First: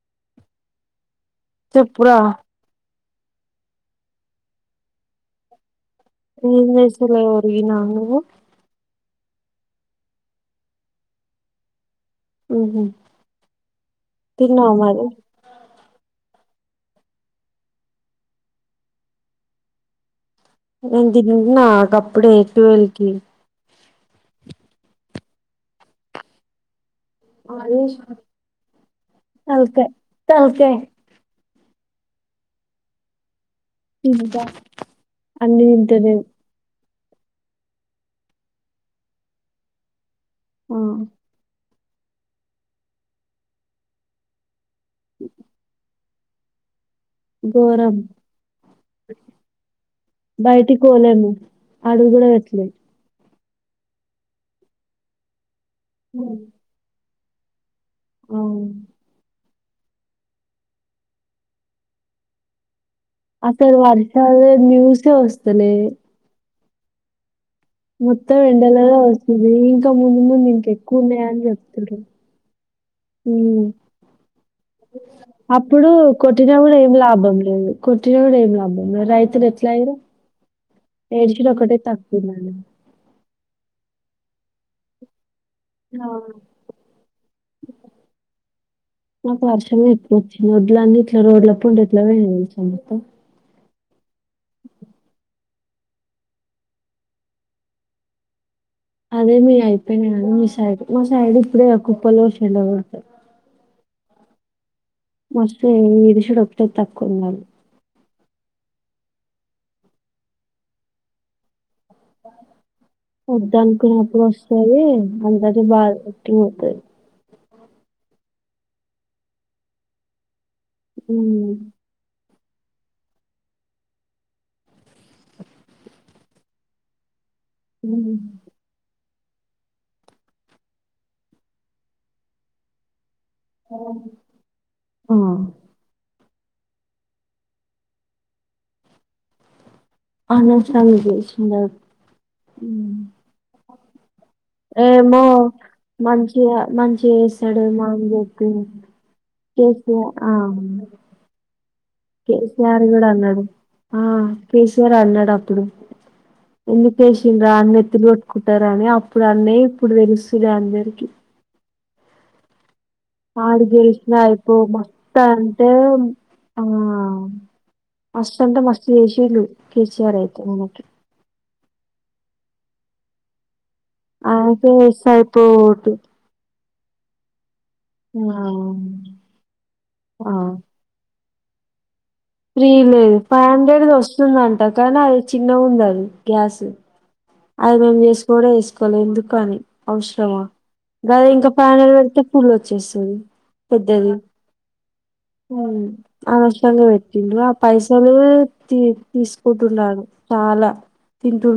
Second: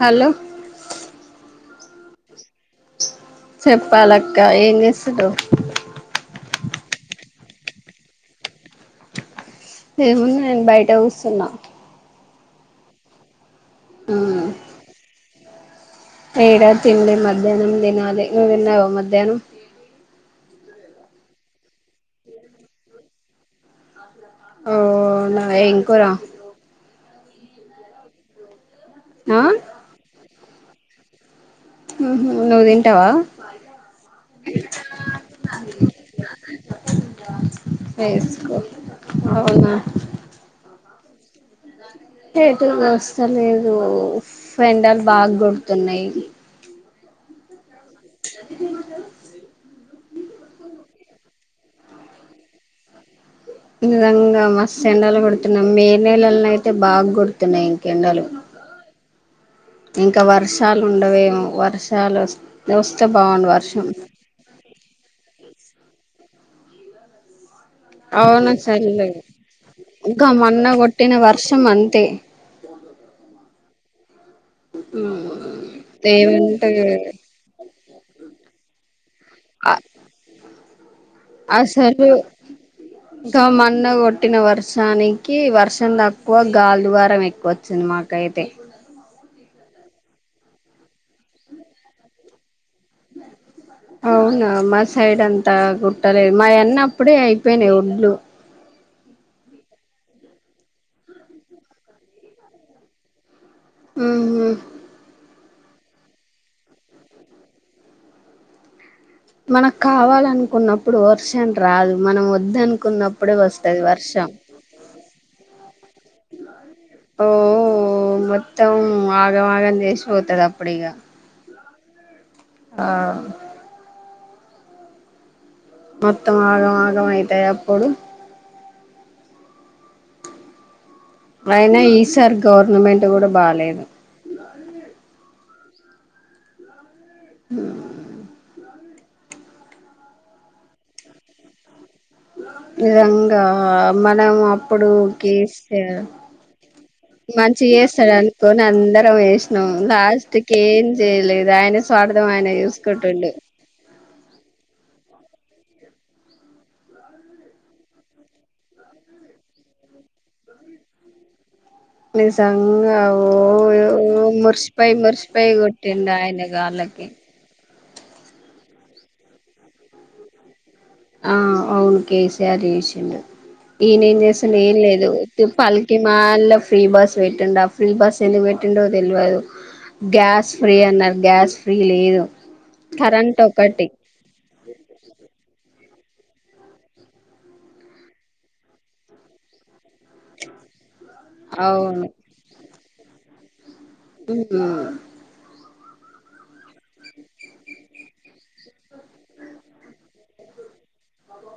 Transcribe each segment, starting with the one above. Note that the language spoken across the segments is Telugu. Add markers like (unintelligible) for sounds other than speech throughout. హలో చెప్పు రా చెప్పాలక్క ఏం చెస్తుడు ఎం చేసుడు లే ఒరిగిన నువ్వు ఎం ఉంది నేను బయట కూసున్నా అ తిన్నావా మరి ఏడ తిండి మధ్యాహ్నం తినాలి నువ్వు తిన్నావా మధ్యాహ్నం నీను తింటన్నా గప్పుడే టువెల్ కి ఓ అవునా ఎం కూర మాది ఆ ల్ కాయ తల్కయా అహ నువ్వు తింటావా ఇంకా అన్ని తింటా నిను ఫేస్కు అవునా ఆ ఏటు తోస్తలేదు ఎండాలు బాగా కొడుతున్నాయి గోరం బయటికి పోలేము అడుగుగుడ పెట్టలేము నిజంగా మస్ ఎెండలు కొడుతు న మే నెలలానైతే బాగా గోడు తున్నాయి ఎండలు అవును ఇంకా వర్షాలు ఉండవేమో వర్షాలు వస్తే వాస్ అక్క వర్షలో నిన్ూసే వస్తు తలేవు మొత్తం అవును ఎండలగా చల్లే వస్తుంది ఇంకా ముందు ముందు మొన్న ఇంకెక్కువ కొట్టిన ఉన్నాయి అని వర్షం చెప్తడు అంతే హ అప్పుడు ఏమంటే కొట్టినప్పుడు ఏం లాభం లేదు కొట్టినప్పుడు ఏం అది అ ఎట్లయిరు ఏడ్చిడు ఒకటే తక్కువ ఉంది సో మొన్న కొట్టిన వర్షానికి కి వర్షం తక్కువ గల్దీవారం ఎక్కువ వచ్చింది మాకైతే మాకు వర్షం ఎక్కువ ఒచ్చింది ఒడ్లన్నీ ఇట్లా రోడ్ల పంటి ఎట్లా పోయినయో తెలుసా నీకు అవునా మా సైడ్ అంత తా కుట్టలేదు మా అన్నప్పుడే అయిపోయినాయి ఒడ్లు అదే మీయి అయిపోయినాయి గానీ మీ సైడ్ మా సైడ్ ఇప్పుడే కుప్ప లో ఏషిళ్లు ఒడ్ ఆహా మస్తు ఏడుషుడు ఒకటె తక్కువుంది మాది మనకు కావాలనుకున్నప్పుడు వర్షానిక్ వద్ద వస్తది అనుకున్నప్పుడు వర్షం వస్తది అంతకే బాగా ఎక్టి అవుతది ఓ మొత్తం ఆగమాగం చేసిపోతుది అ ఉ ఆ మొత్తం ఆగం ఆగం అ ఎప్పుడు అయినా ఈ సారీ గవర్నమెం ఆ హ అనవసరంగా గెలిచిందది నిజంగా అప్పుడు ఏమో కె సి అర్ మంచిగా మంచిగా మంచి చేస్తాడేమో అని చేస్తాడు చెప్పి అనుకోని అందరం వేసినాం చేస్తే లాస్ట్కి ఏం చేయలేదు ఆయన స్వార్థం కె ఆయన సీ ఆర్ కూడా చూసుకుంటుండు అన్నాడు ఆ కె సీ ఆర్ అన్నాడు అ ప్పుడు ఎందుకు వసిండ్రా అన్న ఎత్తులు కొట్టుకుంటారా అని అప్పుడు అన్న ఇప్పుడు తెలుస్తుంది అందరికి ని సంగ ఆడు గెలిచినా అయిపో మురిసిపోయి మస్తా మురిసిపోయి అంటే కొట్టిండు ఆయన ఆ గాళ్ళకి మస్త్ అంటే మస్త్ చేసిల్లు కె సి ఆర్ అయితే నన్ను అయితే ఆ అవును కే సీ ఆర్ చేసిండు ఈయనేం ఆయనకే వేస్తే చేస్తనేలేడు అయిపో ఉత్తి ఓటు పనికిమాలిన ఫ్రీ బస్ వెట్టిండ అప్ ఫ్రీ బస్ ఆ ఎందుకు వేట్టిండో తెలివదు ఆ, గ్యాస్ ఫ్రీ అన్నారు గ్యాస్ ఫ్రీ లేదు ఫ్రీ లేదు కరెంట్ ఫైవ్ హండ్రెడ్ ఒకటి ది ఓస్తుందంట కనీ అది చిన్నగా ఉన్నది గ్యాస్ ఎ అది మేము దీసుకోలే ఎసుకోలే ఎందుకు అని అవసరమా గదే ఇంకా పానెల్ అవును వెడితే పూల్ ఓచ్చేస్తది పెద్దది ఉ అనవసరంగా వెట్టిడు ఆ పైసలు తి తీసుకుంటున్నాడయన చాలా ఉండు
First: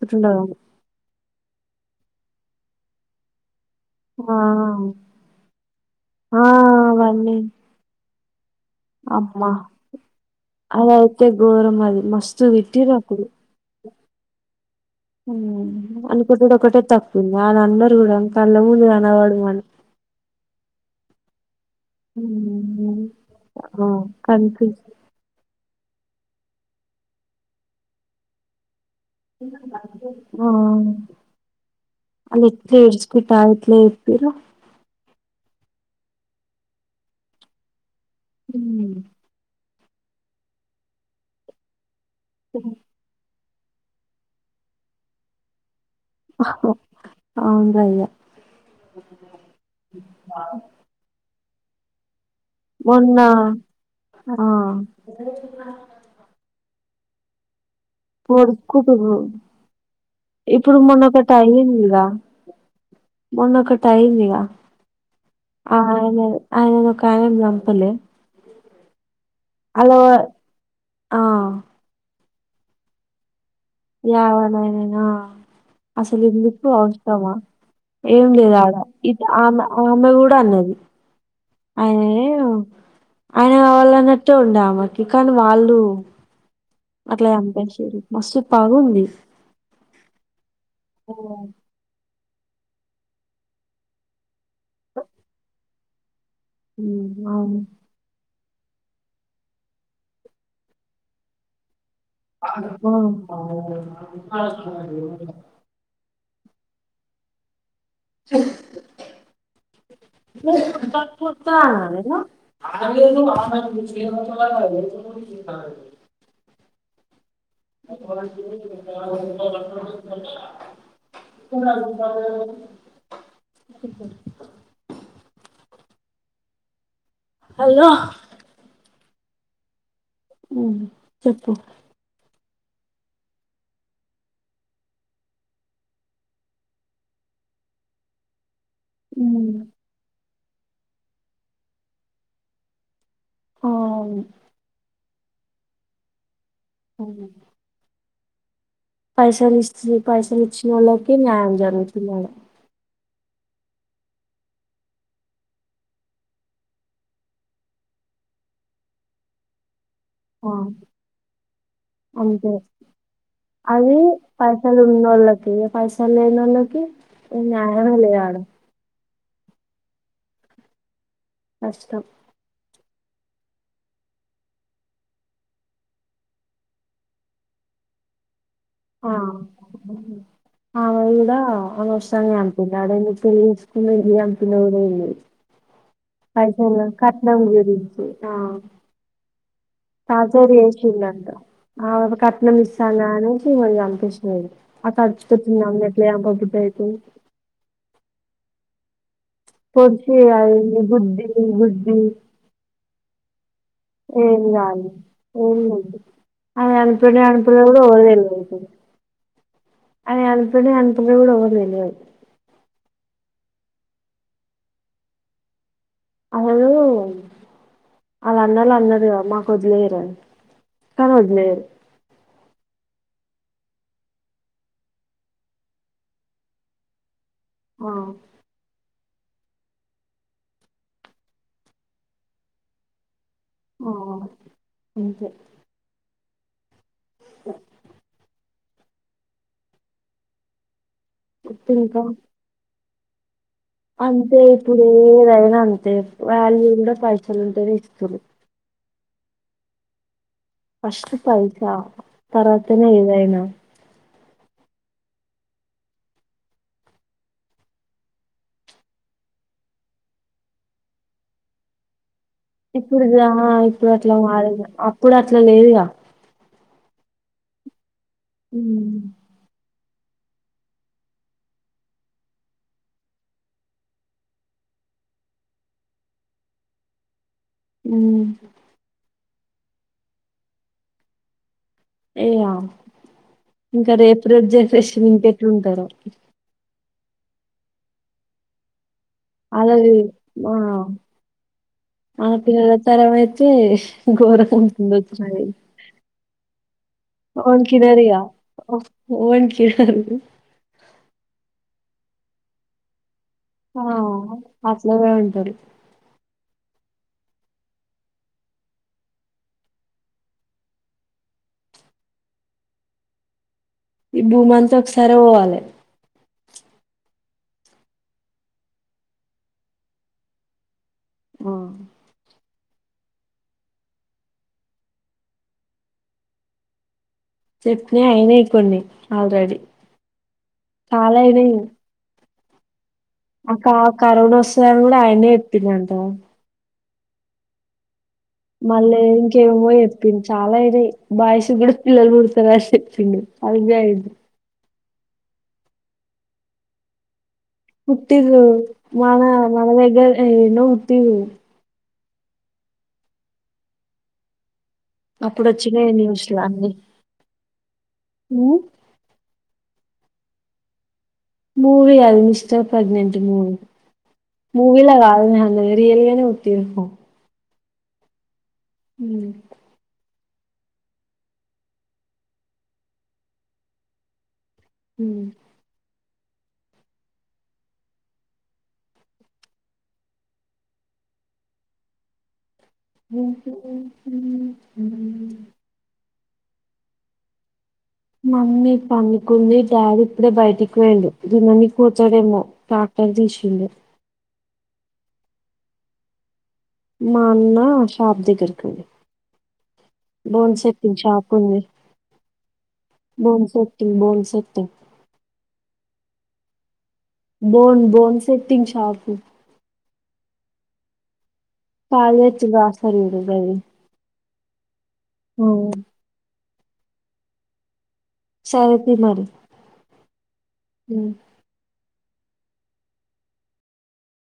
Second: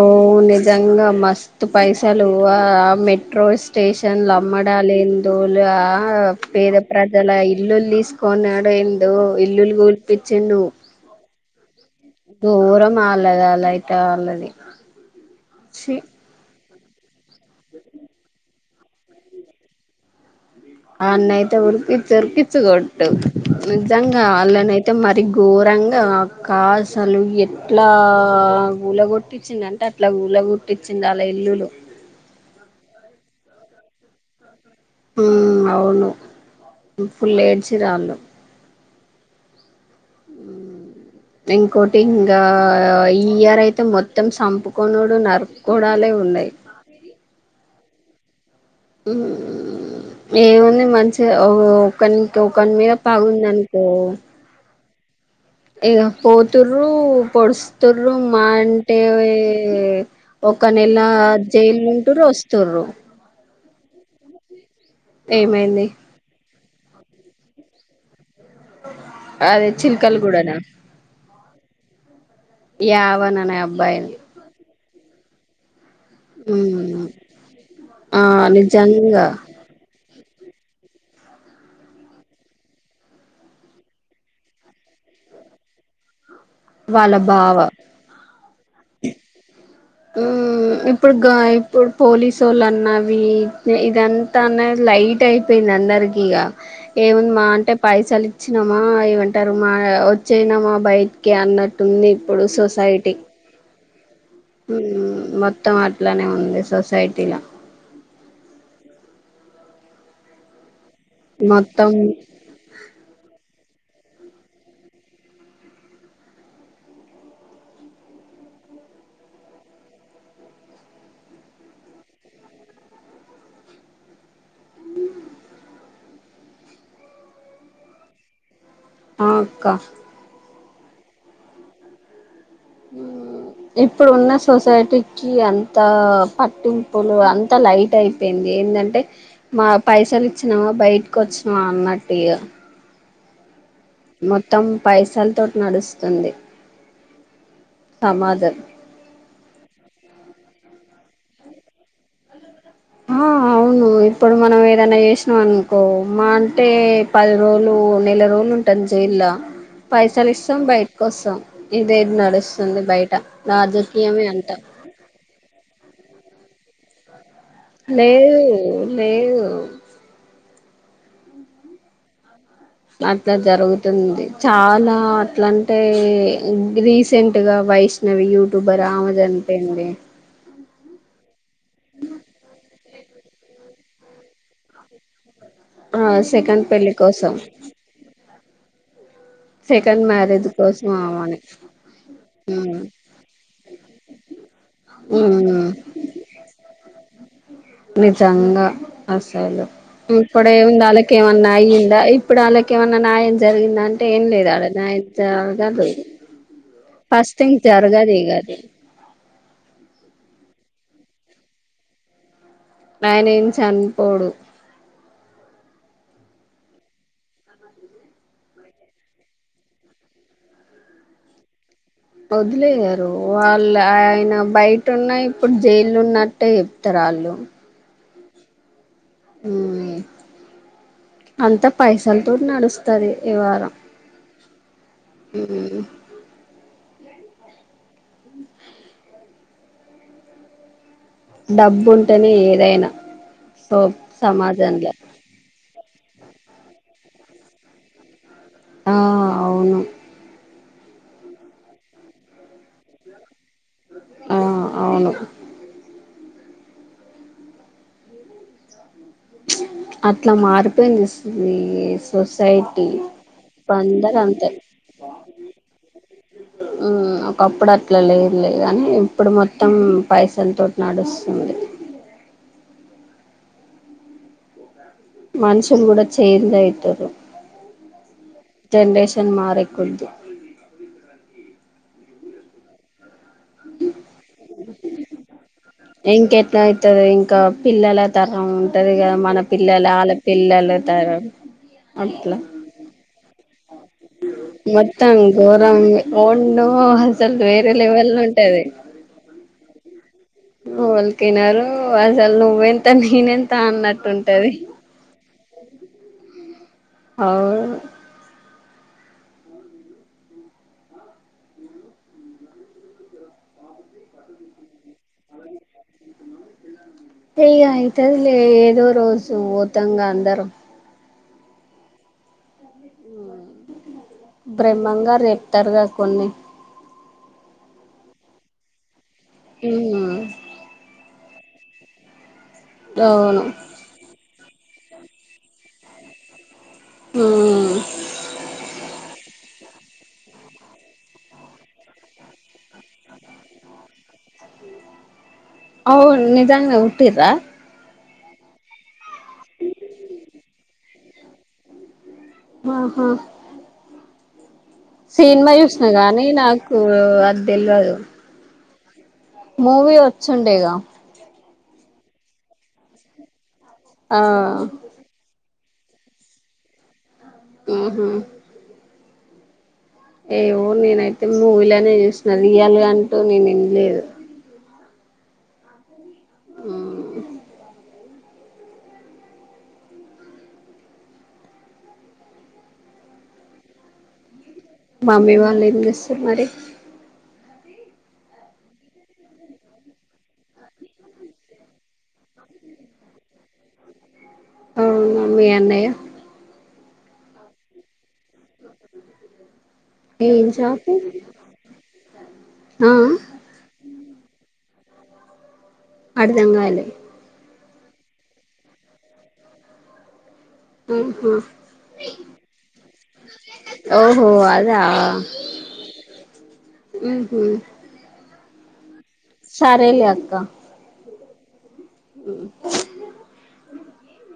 ఓ నిజంగా మస్త్ తు పైసలు ఆ మెట్రోస్, స్టేషన్ ఆ లో అమ్మడలు. లా ఏందో ఆ పేద ప్రజల అవన్నీ ఇల్లులు తీసుకో, కొనే రెండు అమ్మా ఇల్లు కులిపిచ్చిండు, గోరం అది, మస్తు తిట్టిర్రు దూరం అప్పుడు అల్లాది అల్ల అయితే, ట వాళ్లది ఉమ్ వన్ని కొట్టుడు ఒక్కటే త తప్పు వాళ్ళందరూ కూడా కళ్ళముందు కనవడమను, వన్నే అయితే ఉర్కిచ్చి ఉర్కిచ్చి కొట్టు ఆ నీజంగా కనిపి అల్లనైతే అయితే మరి గోరంగ, రంగా అక్క అసలు ఎట్లా, కూలగొట్టిచ్చిండంటే అట్లా ఆ కూలగొట్టిచ్చిండు ఆళ్ళ ఇల్లులు అల్లు ఎట్ల ఏడ్చుకుంటా, ఎట్ల చెప్పిర్రు, హ్మ్ అవును ఫుల్ ఏడ్చిరు వాళ్ళు, ఉ హ్మ్ ఇంకోటి, ఇంగా ఈ ఇ ఇయర్ అయితే మొత్తం సంపుకునుడు నార్క్, అహో ఓ అవును రా అయ్య, ఆ ఓ ఒకని ఒక్కని మీద పగ ఉందనుకో, ఆ ఏగా పోతుర్రు, రూ పొడుసు, వస్తుర్రు మా అంటే పొడుచుకుంటుర్రు ఒక ఇప్పుడు నెల మొన్న ఒకటి జైలు అయ్యిందిగా ఉంటూరు వస్తారు, తాయిందిగా, ఆ ఆయనదే, అయన ఒక ఆయను చంపలే, అదే అలా చిలకలు ఆ యా వనా, ఎవ లాయను, ఆ అసలు ఎందుకు ఉమ్ అవసరమా ఆ ఏం లేదు ఆడ ఇది నిజంగా ఆమె ఆమె కూడా, అన్నది ఆయా ఆయన కావాలన్నట్టే ఉండే ఆమెకి కానీ వాళ్ళు వాళ్ళ అట్ల బావ సంపేసిర్రు మస్తు పాగు స్ ఊ ఇప్పుడుగ ఇప్పుడు పోలీస్ సోలన్నవి ఇదంతా అనే లైట్ అయిపోయింది అందరికి ఇగ ఉమ్ ఏముఉంది మా అంటే పైసలు వచ్చినమా ఏమంటారు మా వచ్చేనామా బయటికి అన్నట్టు ఉంటుంది ఇప్పుడు అవును సొసైటీ ఉ మొత్తం లానే ఉంది సొసైటీలా మొత్తం హలో ఆ అక్క వు చెప్పు ఇప్పుడు ఉన్న సొసైటీకిి అంత పట్టింపులు అంత లైట్ అయిపోయింది ఏంధంటే అంటే మా పైసలు వచ్చినమా బయటకు వచ్చినావా అన్నట్టు ఇగా ఉ మొత్తం పైస్ అసలతోట నడుస్తుంది అవునా తమాజ వచ్చినోళ్ళకి న్యాయం జరుగుతుంది ఆడ ఆ అవును ఇప్పుడు మనం ఏదైనా చేసినాం అనుకో, మా అంటే పది రోజులు నెల రోజులు ఉంటుంది జైల్లో. పైసలు ఆ ఇస్తాం బయటకి వస్తాం ఇదేది అంతే నడుస్తుంది బయట రాజకీయమే అంటా పైసా లేనోళ్ల కి లేదు లేదు కష్టం అట్ల జరుగుతుంది చాలా అట్లంటే రీసెంట్గా వైష్ణవి యూ ట్యూబర్ ఆ ఆమె చనిపోయింది ఆమె ఇడా అనవసరం గ చంపింది. అడ ఎందుకు పెళ్లి చేసుకుందో, ఎందకు చంపిందో కుడా తెలీదు. ఆ సెకండ్ పైసల్ పెళ్లి కోసం కట్నం గురించి సెకండ్ మ్యారేజ్ ఇంకోసారి కోసం చేసిల్లంట ఆమని జైలు కట్నం ఉమ్ ఇస్తాన్ లేం (unintelligible) ఈమెను చంపేసిర్రు ఉమ్ (unintelligible) నిజంగా అసలు పొడిచి అది ఇప్పుడేముంది గుద్ది వాళ్ళకేమన్నా అయ్యిందా గుద్ది ఇప్పుడు వాళ్ళకేమన్నా నాయం జరిగిందంటే ఏం లేదు ఆడ నాయంత ఏం జరగదు లేదు ఆమె చనిపోయిందో ఫస్ట్ ధింగ్ జరగాదు ఇగది అదే అనిపిడే అనిపిడ కూడా (unintelligible) తెలియదు ఆయనేం చనిపోడు ఔను వాళ్ళన్నోళ్ళందరు మాకొదిలేయరు కానీ వదిలేయరు వదిలేయ్యారు వాళ్ళు ఆయన బయట ఉన్నా ఇప్పుడు జైల్లున్నట్టే చెప్తరు ఆళ్ళు ఆ ఉం అంతా పైసలతోటి నడుస్తది ఈ వారం ఆ అంతే మ్ ఇప్పుడు ఇంకా డబ్బుంటేనే ఏదైనా సో అంతే ఇప్పుడు సమాజంలో ఏదైనా అం తే వాల్యూ కూడా పైసలుంటేనే ఇస్తుర్రు ఆ అవును ఫస్ పైసా తర్వాతనే ఏదైనా ఆ అవును అట్లా మారిపోయింది ఇస్తు (unintelligible) ఇప్పుడుగా ఇప్పుడట్ల అంతే మారేగా అప్పుడట్ల లేదుగా మ్ ఒకప్పుడ ట్లలేదులే గానీ మ్మ్ ఇప్పుడు మొత్తం పైసల్తోటి నడుస్తుంది మనుషులు కూడా ఛేంజైతరు మ్ షన్ మారేకొద్ది ఏఇగ ఇంకా రేపు రేపు జనరేషన్ ఇంకెట్లుంటరో టదొ ఇంక పిల్లల తరం ఉంటదిగా మన పిల్లలు అలాది ఆళ్ల ఆ పిల్లల తరం అట్లా తేష్ మొత్తం ఘోరం ఓండో అసల్ వేరే లెవెల్ ఓన్కినరిగా ఉంటది ఓన్కినరు వోల్కినరు అసల్ నువ్వెంత ని ఆ అట్లనే ఉంటారు ఔను ఈ భూమంతా ఒకసారే పోవాలె ఇగ ఐతాదిలే ఏదో రోజు పోతాంగా అందరూ ఆ బ్రహ్మంగారు చెప్తారుగా కొన్ని చెప్పినయి అయినాయి కొన్ని ఆల్రెడీ ఉమ్ చాల అయినాయి అవును అక్క కరువుగూడ ఓస్ కూడా ఆయనే చెప్పిండు అంటగా అ మల్లా ఇంకేమో చెప్పిండు చాలా అయినాయి బాయ్స్ కూడా పిల్లలు పుడతరు అని చెప్పిండు అది కూడా అయింది అవును నిజాంగనే పుట్టింరా పుట్టిరూ మన మన దగ్గరనే ఎన్నో పుట్టిరు ఆహా అప్పుడు సినిమా చూసిన వచ్చినాయి న్యూస్ గానీ లో అన్ని నాకు అది తెలవదు ఉమ్, మూవీ వచ్చిండేగా మూవీ అది మిస్టర్ ప్రెగ్నెంట్ మూవీ ఆ మూవీలగాదు రియల్గానే పుట్టింరు ఆహా హ ఏవో నేనైతే మూవీ ల నే చూసిన రియల్గా అంటూ నేను ఏం లేదు హ ఉ మమ్మీ వాళ్ళు ఏంజెస్ స్తు మరి మమ్మీ పన్నుకుంది డాడీ ఇప్పుడే బయటికీ పోయిండు దున్ననికి పోతాడేమో టాక్టర్ తీసిండూ అవునా మీ అన్నయ్య మా అన్న షాప్ దగ్గరికి వోయిండు ఏం బోన్ జాబు సెటింగ్ షాపు ఉంది ఆ ఆ బోన్ సెటింగ్ బోన్స్ అర్థంకాలే బోన్ బోన్ సెట్టింగ్ షాపు ఆహా కాళ్ళు తెచ్చి వస్తారు చూడు గది ఓ అద్ దా ఉహు సరే తీ మరి సరేలే అక్క హ్మ్. ఉమ్